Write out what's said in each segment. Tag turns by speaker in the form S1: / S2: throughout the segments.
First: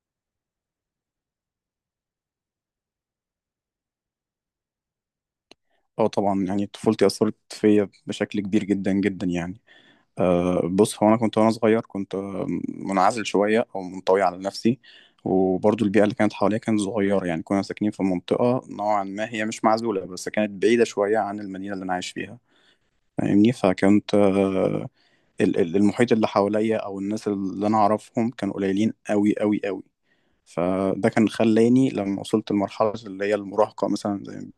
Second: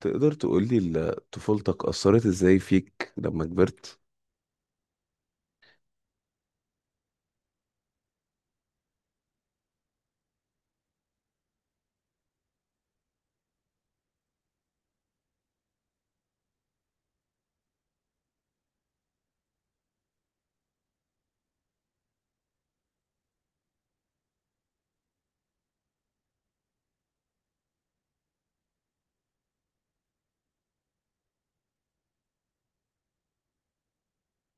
S1: تقدر تقولي طفولتك أثرت إزاي فيك لما كبرت؟
S2: اه طبعا، يعني طفولتي أثرت فيا بشكل كبير جدا جدا يعني. بص، هو أنا كنت وأنا صغير كنت منعزل شوية أو منطوي على نفسي. وبرضو البيئة اللي كانت حواليا كانت صغيرة، يعني كنا ساكنين في منطقة نوعا ما، هي مش معزولة بس كانت بعيدة شوية عن المدينة اللي أنا عايش فيها. فاهمني؟ فكنت أه ال- ال- المحيط اللي حواليا أو الناس اللي أنا أعرفهم كانوا قليلين أوي أوي أوي. فده كان خلاني لما وصلت لمرحلة اللي هي المراهقة مثلا،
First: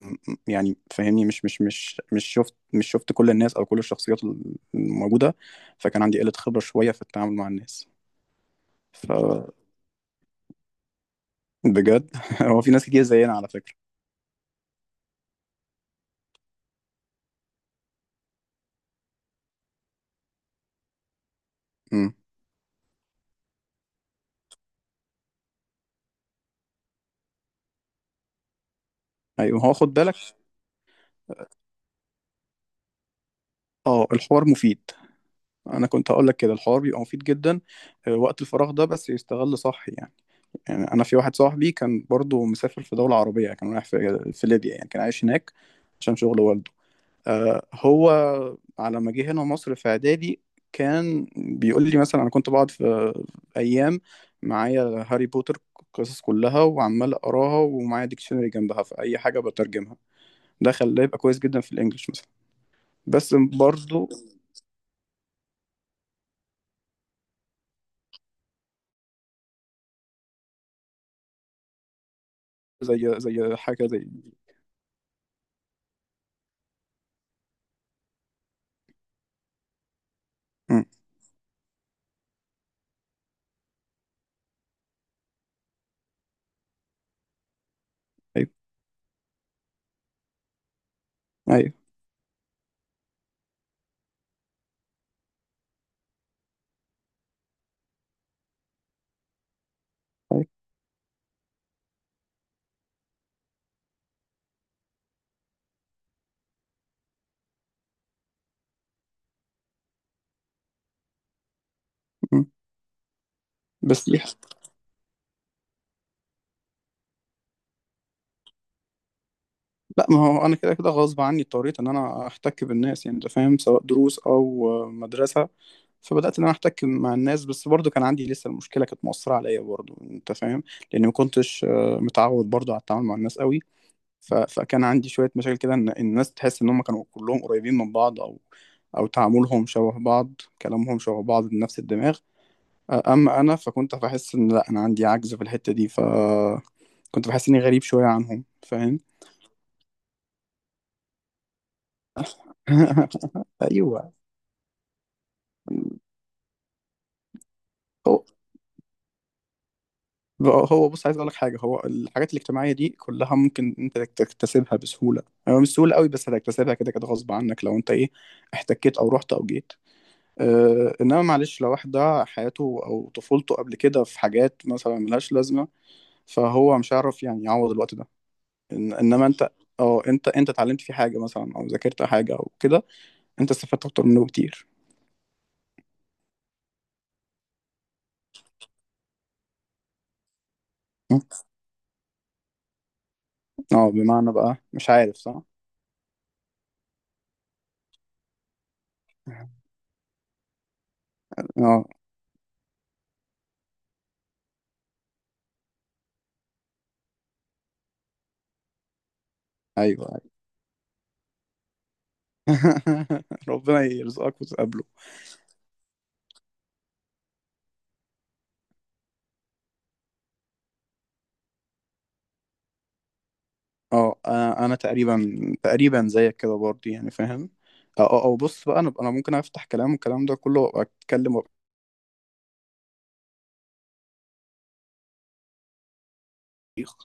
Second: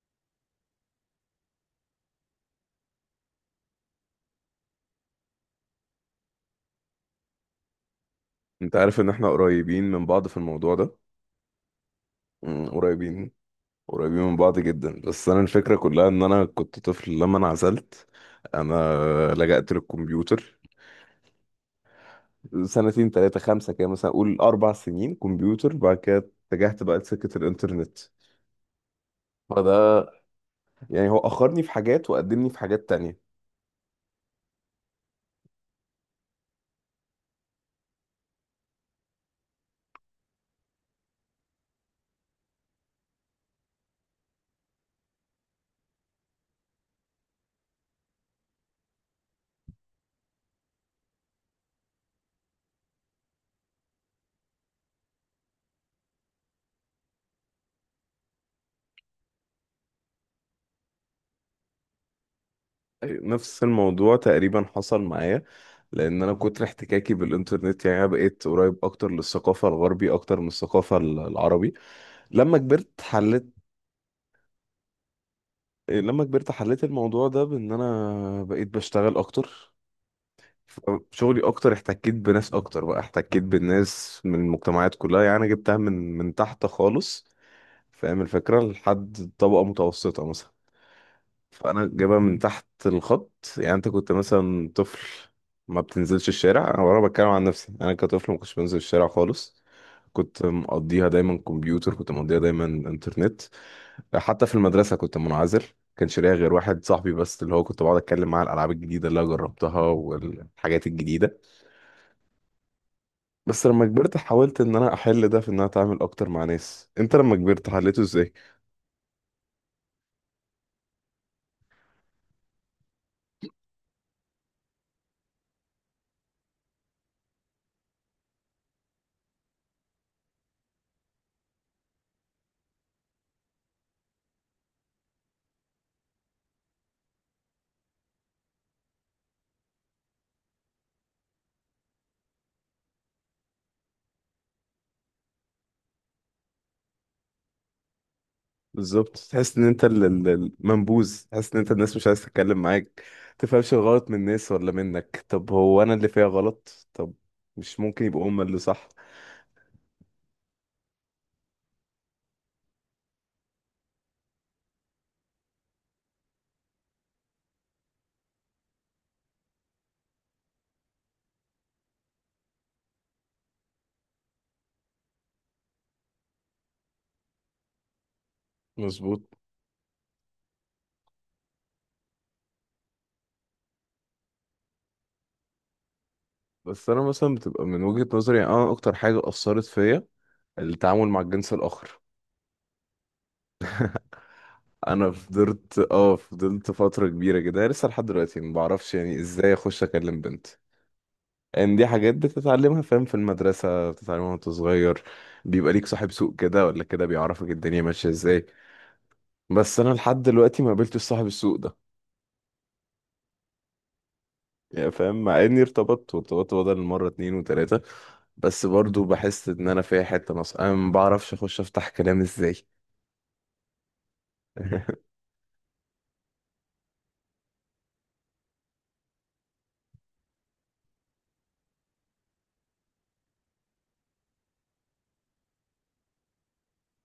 S2: يعني فاهمني مش شفت كل الناس او كل الشخصيات الموجوده، فكان عندي قله خبره شويه في التعامل مع الناس،
S1: أنت عارف إن إحنا
S2: فبجد.
S1: قريبين من بعض في الموضوع ده.
S2: هو في ناس كتير
S1: قريبين
S2: زينا على فكره.
S1: قريبين من بعض جدا، بس أنا الفكرة كلها إن أنا كنت طفل لما انعزلت. أنا لجأت للكمبيوتر
S2: امم،
S1: سنتين تلاتة خمسة كده، مثلا أقول 4 سنين كمبيوتر. بعد كده اتجهت بقى لسكة الإنترنت.
S2: ايوه، هو خد
S1: فده
S2: بالك.
S1: يعني هو أخرني في حاجات وقدمني في حاجات تانية.
S2: اه، الحوار مفيد، انا كنت هقول لك كده، الحوار بيبقى مفيد جدا. وقت الفراغ ده بس يستغل صح يعني. يعني انا في واحد صاحبي كان برضو مسافر في دوله عربيه، كان رايح في ليبيا، يعني كان عايش هناك عشان شغل والده. هو على ما جه هنا مصر في اعدادي، كان بيقول لي مثلا انا كنت بقعد في ايام معايا هاري بوتر، القصص كلها وعمال اقراها، ومعايا ديكشنري جنبها في اي حاجه بترجمها، ده خلاه يبقى كويس جدا في الانجليش مثلا.
S1: أيوة،
S2: بس
S1: نفس
S2: برضه،
S1: الموضوع تقريبا حصل معايا. لان انا كتر احتكاكي بالانترنت يعني أنا بقيت قريب اكتر للثقافه الغربي اكتر من الثقافه العربي. لما كبرت
S2: زي
S1: حليت
S2: زي حاجه زي.
S1: لما كبرت حليت الموضوع ده بان انا بقيت بشتغل اكتر،
S2: مم.
S1: شغلي اكتر. احتكيت بناس اكتر، بقى احتكيت بالناس من المجتمعات كلها، يعني أنا جبتها من تحت خالص، فاهم
S2: ايوه،
S1: الفكره، لحد طبقه متوسطه مثلا.
S2: ايوه،
S1: فانا جايبها من تحت الخط. يعني انت كنت مثلا طفل ما بتنزلش الشارع، انا ورا بتكلم عن نفسي، انا كطفل ما كنتش بنزل الشارع خالص. كنت
S2: ايوه.
S1: مقضيها دايما كمبيوتر، كنت مقضيها دايما انترنت. حتى في المدرسه كنت منعزل. كانش ليا غير واحد صاحبي بس، اللي هو كنت بقعد اتكلم معاه على الالعاب الجديده اللي انا جربتها والحاجات الجديده.
S2: مم.
S1: بس لما
S2: بس
S1: كبرت
S2: دي،
S1: حاولت ان انا احل ده في ان انا اتعامل اكتر مع ناس. انت لما كبرت حليته ازاي؟
S2: لا، ما هو انا كده كده غصب عني اضطريت ان انا احتك بالناس، يعني انت فاهم، سواء دروس او مدرسه. فبدات ان انا احتك مع الناس، بس برضو كان عندي لسه المشكله، كانت مؤثره عليا برضو، انت فاهم؟ لاني ما كنتش متعود برضو على التعامل مع الناس قوي. فكان عندي شويه مشاكل كده، ان الناس تحس ان هم كانوا كلهم قريبين من بعض، او او تعاملهم شبه بعض، كلامهم شبه بعض بنفس الدماغ. اما انا فكنت بحس ان لا، انا عندي عجز في الحته دي، ف كنت بحس اني غريب شويه عنهم، فاهم؟
S1: بالظبط، تحس ان انت المنبوذ، تحس ان انت الناس مش عايز تتكلم معاك. تفهمش الغلط
S2: ايوه.
S1: من الناس ولا منك، طب هو انا اللي فيها غلط؟ طب مش ممكن
S2: هو
S1: يبقوا هما اللي صح؟
S2: هو بص، عايز اقول لك حاجه، هو الحاجات الاجتماعيه دي كلها ممكن انت تكتسبها بسهوله، يعني مش سهوله قوي، بس هتكتسبها كده كده غصب عنك لو انت ايه، احتكيت او رحت او جيت. اه، انما معلش، لو واحد ده حياته او طفولته قبل كده في حاجات مثلا ملهاش لازمه، فهو مش هيعرف يعني يعوض الوقت ده. إن
S1: مظبوط.
S2: انما انت، اه، انت اتعلمت فيه حاجه مثلا او ذاكرت حاجه او كده، انت استفدت اكتر منه بكتير.
S1: بس انا مثلا بتبقى من وجهة نظري، يعني انا اكتر حاجة اثرت فيا التعامل مع الجنس الاخر.
S2: اه، بمعنى بقى، مش
S1: انا
S2: عارف صح.
S1: فضلت فضلت فترة كبيرة كده. أنا لسه لحد دلوقتي ما بعرفش يعني ازاي اخش اكلم بنت. ان
S2: اه.
S1: دي حاجات بتتعلمها، فاهم، في المدرسة بتتعلمها وانت صغير. بيبقى ليك صاحب سوق كده ولا كده بيعرفك الدنيا ماشية ازاي. بس انا
S2: ايوه.
S1: لحد دلوقتي ما قابلتش صاحب السوق ده.
S2: ربنا يرزقك وتقابله.
S1: يعني فاهم، مع اني ارتبطت وارتبطت بدل مرة اتنين وتلاتة. بس برضو بحس ان انا فيها حتة ناقصة، انا ما بعرفش اخش افتح كلام ازاي.
S2: اه، انا تقريبا تقريبا زيك كده برضه، يعني فاهم. اه، اه، بص بقى، انا ممكن افتح كلام والكلام ده كله، وابقى اتكلم وابقى صريخ.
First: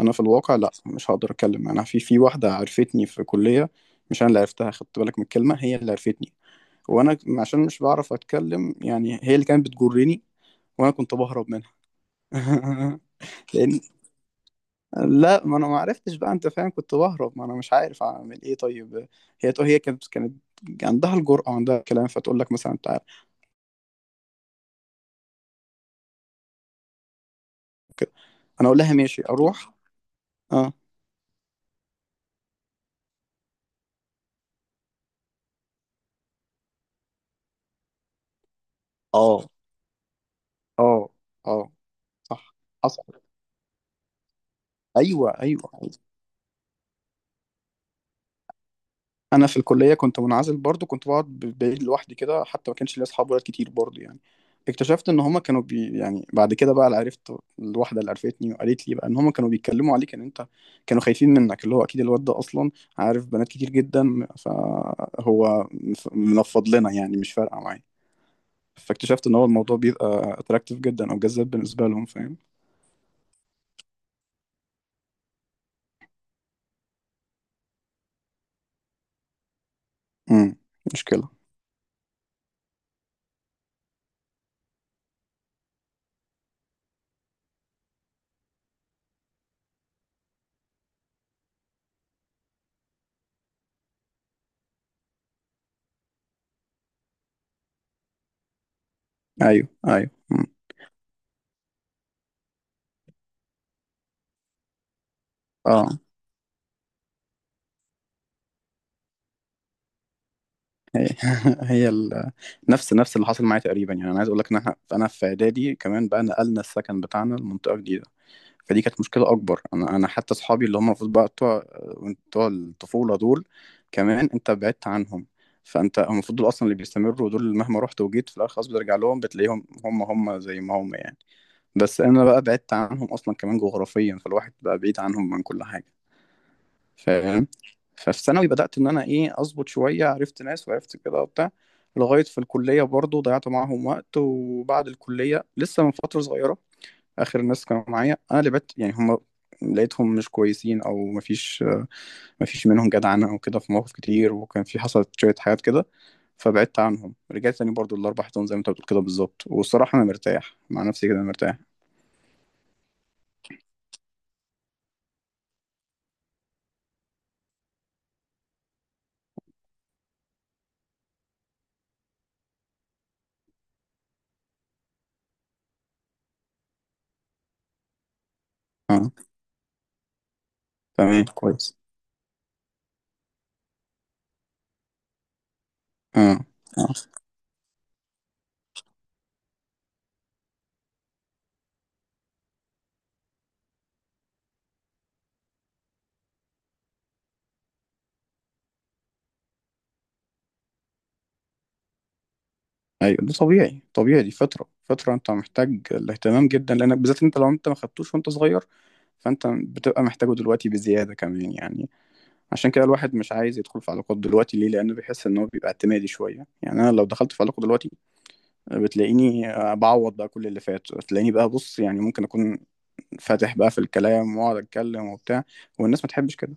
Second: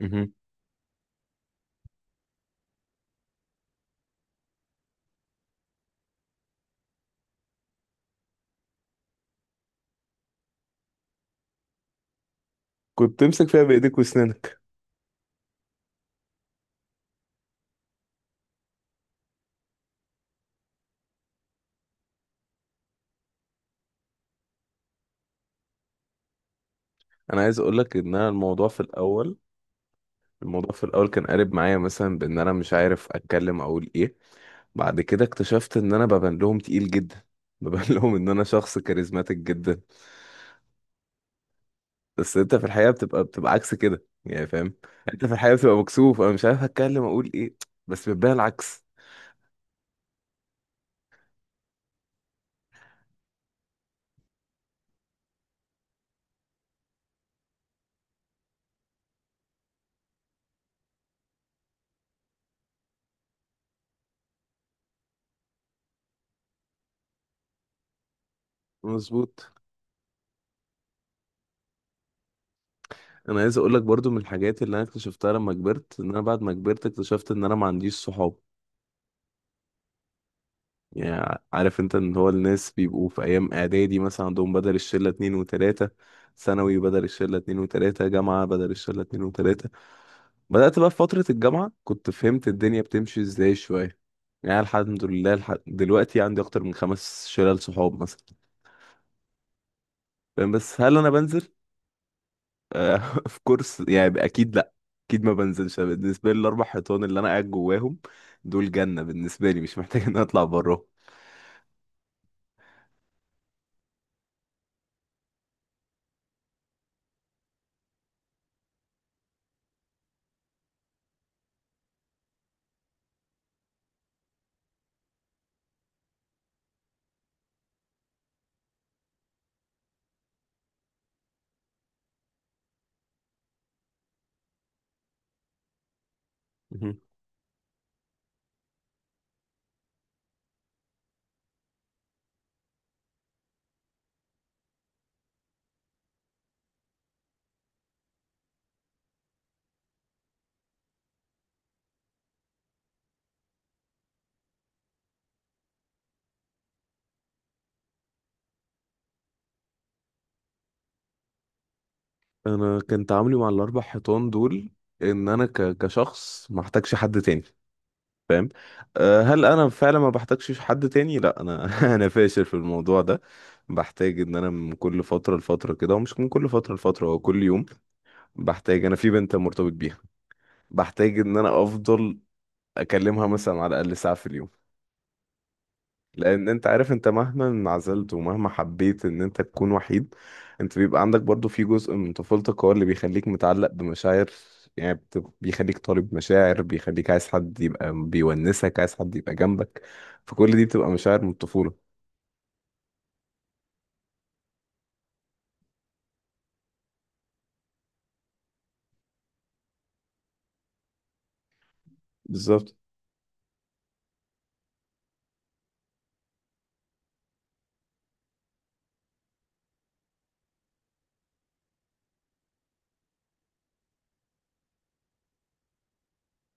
S2: انا في الواقع لا، مش هقدر اتكلم. انا في واحده عرفتني في كليه، مش انا اللي عرفتها، خدت بالك من الكلمه، هي اللي عرفتني، وانا عشان مش بعرف اتكلم يعني هي اللي كانت بتجرني، وانا كنت بهرب منها.
S1: كنت تمسك فيها
S2: لان
S1: بايديك واسنانك.
S2: لا، ما انا ما عرفتش بقى، انت فاهم، كنت بهرب، ما انا مش عارف اعمل ايه طيب. هي تقول، هي كانت عندها الجرأة وعندها الكلام، فتقول لك مثلا تعالى
S1: انا عايز اقول لك
S2: كده،
S1: ان انا
S2: انا اقول لها ماشي اروح.
S1: الموضوع
S2: اه،
S1: في الاول كان قالب معايا، مثلا بان انا مش عارف اتكلم اقول ايه. بعد كده اكتشفت ان انا ببان لهم تقيل جدا. ببان لهم ان انا شخص كاريزماتيك
S2: اه،
S1: جدا.
S2: اه، اه،
S1: بس
S2: صح.
S1: انت في الحقيقه
S2: حصل.
S1: بتبقى عكس كده، يعني فاهم. انت
S2: ايوه،
S1: في الحقيقه
S2: ايوه،
S1: بتبقى
S2: أيوه.
S1: مكسوف، انا مش عارف اتكلم اقول ايه، بس بتبان العكس.
S2: انا في الكليه كنت منعزل برضو، كنت بقعد بعيد لوحدي كده، حتى ما كانش ليا اصحاب ولاد كتير برضو يعني. اكتشفت ان هما كانوا بي، يعني بعد كده بقى اللي عرفت، الواحده اللي عرفتني وقالت لي بقى ان هما كانوا بيتكلموا عليك، ان انت كانوا خايفين منك، اللي هو اكيد الواد ده اصلا عارف بنات كتير جدا، فهو منفض لنا، يعني مش فارقه معايا. فاكتشفت ان هو
S1: مظبوط.
S2: الموضوع بيبقى اتراكتيف جدا او جذاب بالنسبه لهم، فاهم.
S1: انا عايز اقول لك برضو من الحاجات اللي انا اكتشفتها لما كبرت، ان انا بعد ما كبرت اكتشفت ان انا ما عنديش صحاب.
S2: امم. مشكله.
S1: يعني عارف انت، ان هو الناس بيبقوا في ايام اعدادي مثلا عندهم بدل الشله اتنين وتلاته، ثانوي بدل الشله اتنين وتلاته، جامعه بدل الشله اتنين وتلاته. بدأت بقى في فترة الجامعة كنت فهمت الدنيا بتمشي ازاي شوية. يعني الحمد لله، دلوقتي عندي أكتر من 5 شلال صحاب مثلا.
S2: ايوه، ايوه. امم.
S1: فاهم؟ بس هل أنا بنزل؟ آه، في كورس يعني أكيد لأ. أكيد ما بنزلش أنا،
S2: اه،
S1: بالنسبة لي الأربع حيطان اللي أنا قاعد جواهم دول جنة بالنسبة لي، مش محتاج إن أنا أطلع براهم.
S2: هي هي ال... نفس اللي حصل معايا تقريبا، يعني انا عايز اقول لك ان احنا، انا في اعدادي كمان بقى نقلنا السكن بتاعنا لمنطقه جديده، فدي كانت مشكله اكبر. انا حتى اصحابي اللي هم المفروض بقى بتوع الطفوله دول، كمان انت بعدت عنهم، فانت هم المفروض دول اصلا اللي بيستمروا، دول اللي مهما رحت وجيت في الاخر خلاص بترجع لهم، بتلاقيهم هم هم زي ما هم يعني. بس انا بقى بعدت عنهم اصلا كمان جغرافيا، فالواحد بقى بعيد عنهم من كل حاجه، فاهم. ففي ثانوي بدأت إن أنا إيه أظبط شوية، عرفت ناس وعرفت كده وبتاع، لغاية في الكلية برضو ضيعت معاهم وقت، وبعد الكلية لسه من فترة صغيرة آخر الناس كانوا معايا، أنا اللي بت يعني هم لقيتهم مش كويسين أو مفيش، مفيش منهم جدعنة أو كده في مواقف كتير، وكان في حصلت شوية حاجات كده، فبعدت عنهم، رجعت تاني برضو الأربع حيطان زي ما أنت بتقول كده بالظبط، والصراحة أنا مرتاح مع نفسي كده، مرتاح.
S1: انا كان تعاملي مع الاربع حيطان دول ان انا كشخص ما احتاجش حد تاني، فاهم. هل انا فعلا ما بحتاجش حد تاني؟ لا انا، انا فاشل في الموضوع ده. بحتاج ان انا من كل فتره لفتره كده، ومش من كل فتره لفتره، هو كل يوم. بحتاج انا في
S2: أه.
S1: بنت مرتبط بيها، بحتاج
S2: تمام
S1: ان انا
S2: كويس.
S1: افضل اكلمها مثلا على الاقل ساعه في اليوم.
S2: أه،
S1: لان انت عارف، انت مهما انعزلت ومهما حبيت ان انت تكون وحيد، انت بيبقى عندك برضو في جزء من طفولتك هو اللي بيخليك متعلق بمشاعر. يعني بيخليك طالب مشاعر، بيخليك عايز حد يبقى بيونسك، عايز حد يبقى جنبك. فكل دي بتبقى مشاعر من الطفولة.
S2: ايوه، ده طبيعي، طبيعي، دي فتره، فتره انت محتاج الاهتمام جدا، لانك بالذات انت لو انت ما خدتوش وانت صغير، فانت بتبقى محتاجه دلوقتي بزياده كمان يعني. عشان
S1: بالظبط.
S2: كده الواحد مش عايز يدخل في علاقات دلوقتي ليه؟ لانه بيحس ان هو بيبقى اعتمادي شويه. يعني انا لو دخلت في علاقه دلوقتي، بتلاقيني بعوض بقى كل اللي فات، بتلاقيني بقى، بص يعني، ممكن اكون فاتح بقى في الكلام، واقعد اتكلم وبتاع، والناس ما تحبش كده.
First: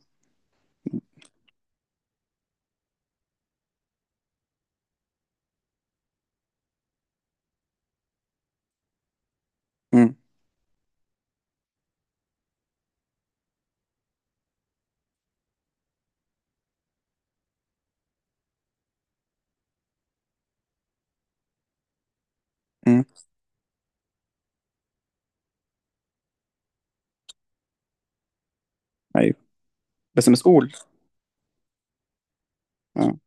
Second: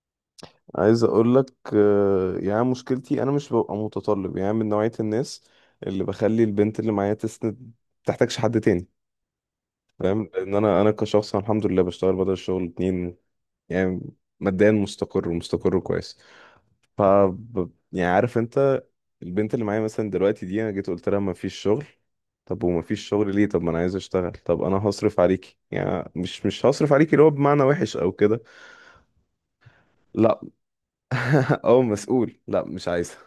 S1: عايز اقول لك يعني مشكلتي انا مش ببقى متطلب، يعني من نوعية الناس اللي بخلي البنت اللي معايا تسند، تحتاجش حد تاني،
S2: امم.
S1: فاهم. لان انا كشخص، أنا الحمد لله بشتغل بدل الشغل اتنين، يعني ماديا مستقر ومستقر كويس. ف يعني عارف انت، البنت اللي معايا مثلا دلوقتي دي انا جيت قلت لها ما فيش شغل. طب وما
S2: امم.
S1: فيش شغل ليه؟ طب ما انا عايز اشتغل. طب انا هصرف عليكي، يعني مش هصرف عليكي اللي هو بمعنى وحش او كده.
S2: ايوه، بس
S1: لا.
S2: مسؤول.
S1: او مسؤول. لا مش
S2: اه.
S1: عايزه،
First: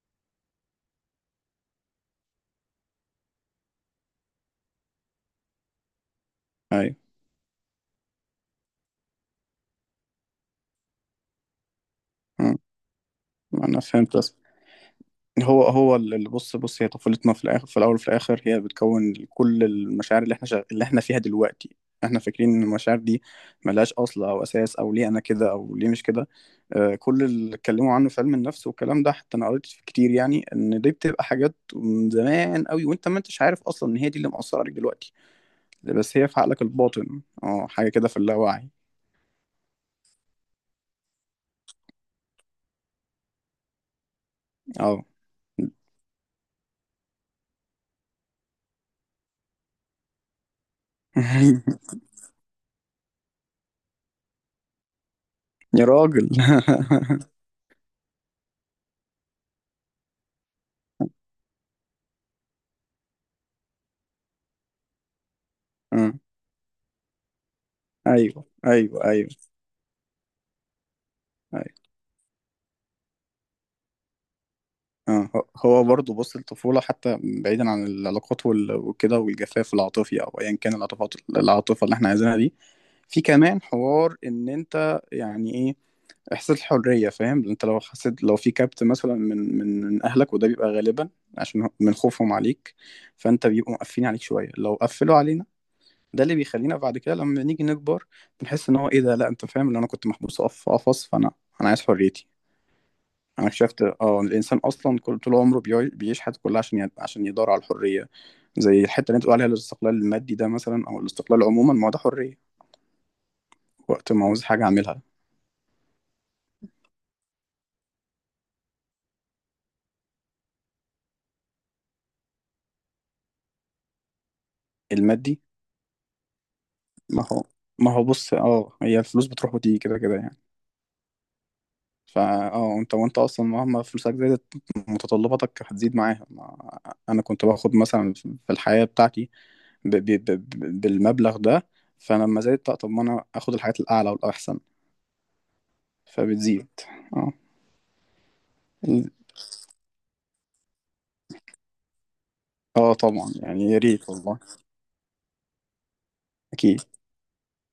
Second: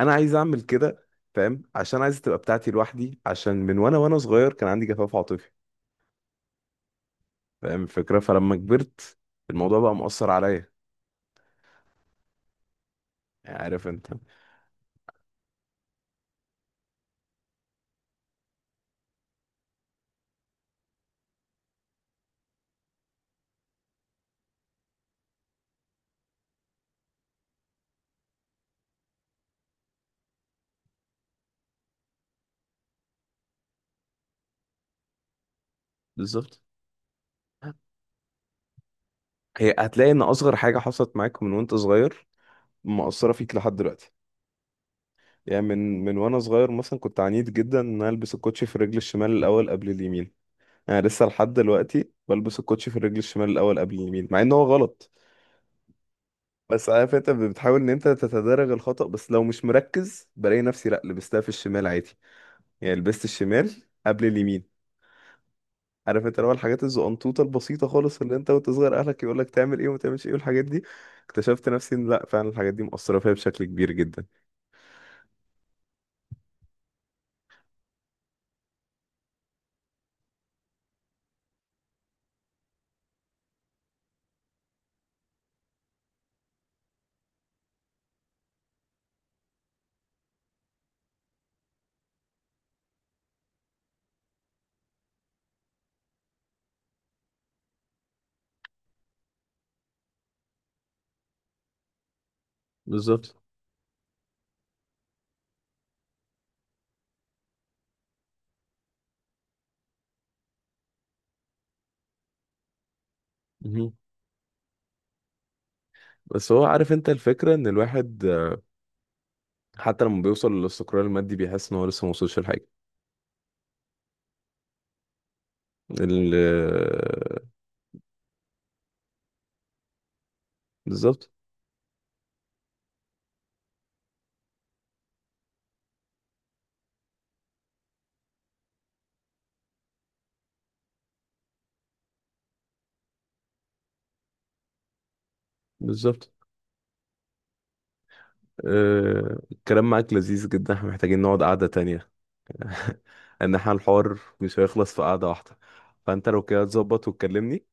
S1: انا عايز اعمل كده، فاهم، عشان عايز تبقى بتاعتي لوحدي، عشان من وانا صغير كان عندي جفاف عاطفي،
S2: ايوه.
S1: فاهم الفكره. فلما كبرت الموضوع بقى مؤثر عليا،
S2: امم.
S1: يعني
S2: انا
S1: عارف انت.
S2: فهمت، هو هو اللي، بص بص، هي طفولتنا في الاخر، في الاول وفي الاخر هي بتكون كل المشاعر اللي احنا اللي احنا فيها دلوقتي. احنا فاكرين ان المشاعر دي ملهاش اصل او اساس، او ليه انا كده او ليه مش كده. آه، كل اللي اتكلموا عنه في علم النفس والكلام ده، حتى انا قريت فيه كتير، يعني ان دي بتبقى حاجات من زمان قوي، وانت ما انتش عارف اصلا ان هي دي اللي مأثره عليك دلوقتي، بس هي في
S1: بالظبط.
S2: عقلك الباطن، اه، حاجه كده في اللاوعي.
S1: هي هتلاقي ان اصغر حاجه حصلت معاك من وانت صغير، مأثره فيك لحد دلوقتي.
S2: اه.
S1: يعني من وانا صغير مثلا كنت عنيد جدا ان أنا البس الكوتشي في الرجل الشمال الاول قبل اليمين. انا لسه لحد دلوقتي بلبس الكوتشي في الرجل الشمال الاول قبل اليمين، مع ان هو غلط.
S2: يا راجل.
S1: بس عارف انت، بتحاول ان انت تتدرج الخطأ، بس لو مش مركز بلاقي نفسي لا لبستها في الشمال عادي، يعني لبست الشمال قبل اليمين.
S2: آه،
S1: عارف انت، اللي هو الحاجات الزقنطوطه البسيطه خالص اللي
S2: ايوه،
S1: انت وانت صغير
S2: ايوه،
S1: اهلك
S2: ايوه.
S1: يقول لك تعمل ايه وما تعملش ايه والحاجات دي، اكتشفت نفسي ان لا فعلا الحاجات دي مؤثره فيا بشكل كبير جدا.
S2: اه، هو هو برضه، بص، الطفولة حتى بعيدا عن العلاقات وكده، والجفاف العاطفي أو أيا كان العاطفات العاطفة اللي احنا عايزينها دي، في كمان حوار، إن أنت يعني إيه إحساس الحرية، فاهم، أنت لو حسيت لو في كبت مثلا من أهلك، وده بيبقى غالبا عشان من خوفهم عليك، فأنت بيبقوا مقفلين عليك شوية، لو قفلوا علينا ده اللي بيخلينا بعد كده لما نيجي نكبر، بنحس إن هو إيه ده، لا، أنت فاهم إن أنا كنت محبوس في قفص، فأنا عايز حريتي.
S1: بالظبط.
S2: انا اكتشفت اه إن الانسان اصلا كل طول عمره بيعيش حياته كلها عشان عشان يدور على الحريه، زي الحته اللي انت بتقول عليها الاستقلال المادي ده مثلا، او الاستقلال عموما، ما هو ده حريه،
S1: مهم.
S2: وقت ما عاوز حاجه اعملها.
S1: بس هو عارف انت الفكره، ان الواحد حتى لما بيوصل للاستقرار المادي بيحس ان هو لسه ما وصلش لحاجه.
S2: المادي.
S1: ال-
S2: ما هو، بص، اه، هي الفلوس بتروح وتيجي كده كده يعني.
S1: بالظبط.
S2: فا اه انت وانت اصلا مهما فلوسك زادت، متطلباتك هتزيد معاها. انا كنت باخد مثلا في الحياه بتاعتي، بالمبلغ ده، فلما زادت، طب ما انا اخد الحاجات الاعلى والاحسن،
S1: بالظبط.
S2: فبتزيد. اه.
S1: الكلام معاك لذيذ جدا، احنا محتاجين نقعد قعده تانية.
S2: اه، طبعا
S1: ان
S2: يعني
S1: احنا
S2: يا ريت
S1: الحوار
S2: والله.
S1: مش هيخلص في قعده واحده، فانت لو كده
S2: اكيد.
S1: تظبط وتكلمني.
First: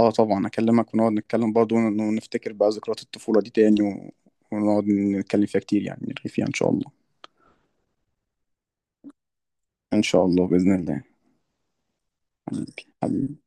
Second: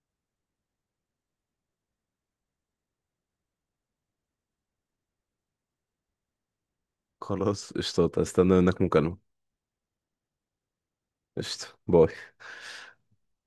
S2: اه، طبعا اكلمك ونقعد نتكلم برضه، ونفتكر بقى ذكريات الطفولة دي تاني ونقعد نتكلم فيها كتير، يعني نرغي فيها ان شاء الله.
S1: خلاص قشطة، استنى منك مكالمه.
S2: ان شاء الله بإذن الله.
S1: قشطة باي.
S2: حبيبي حبيبي.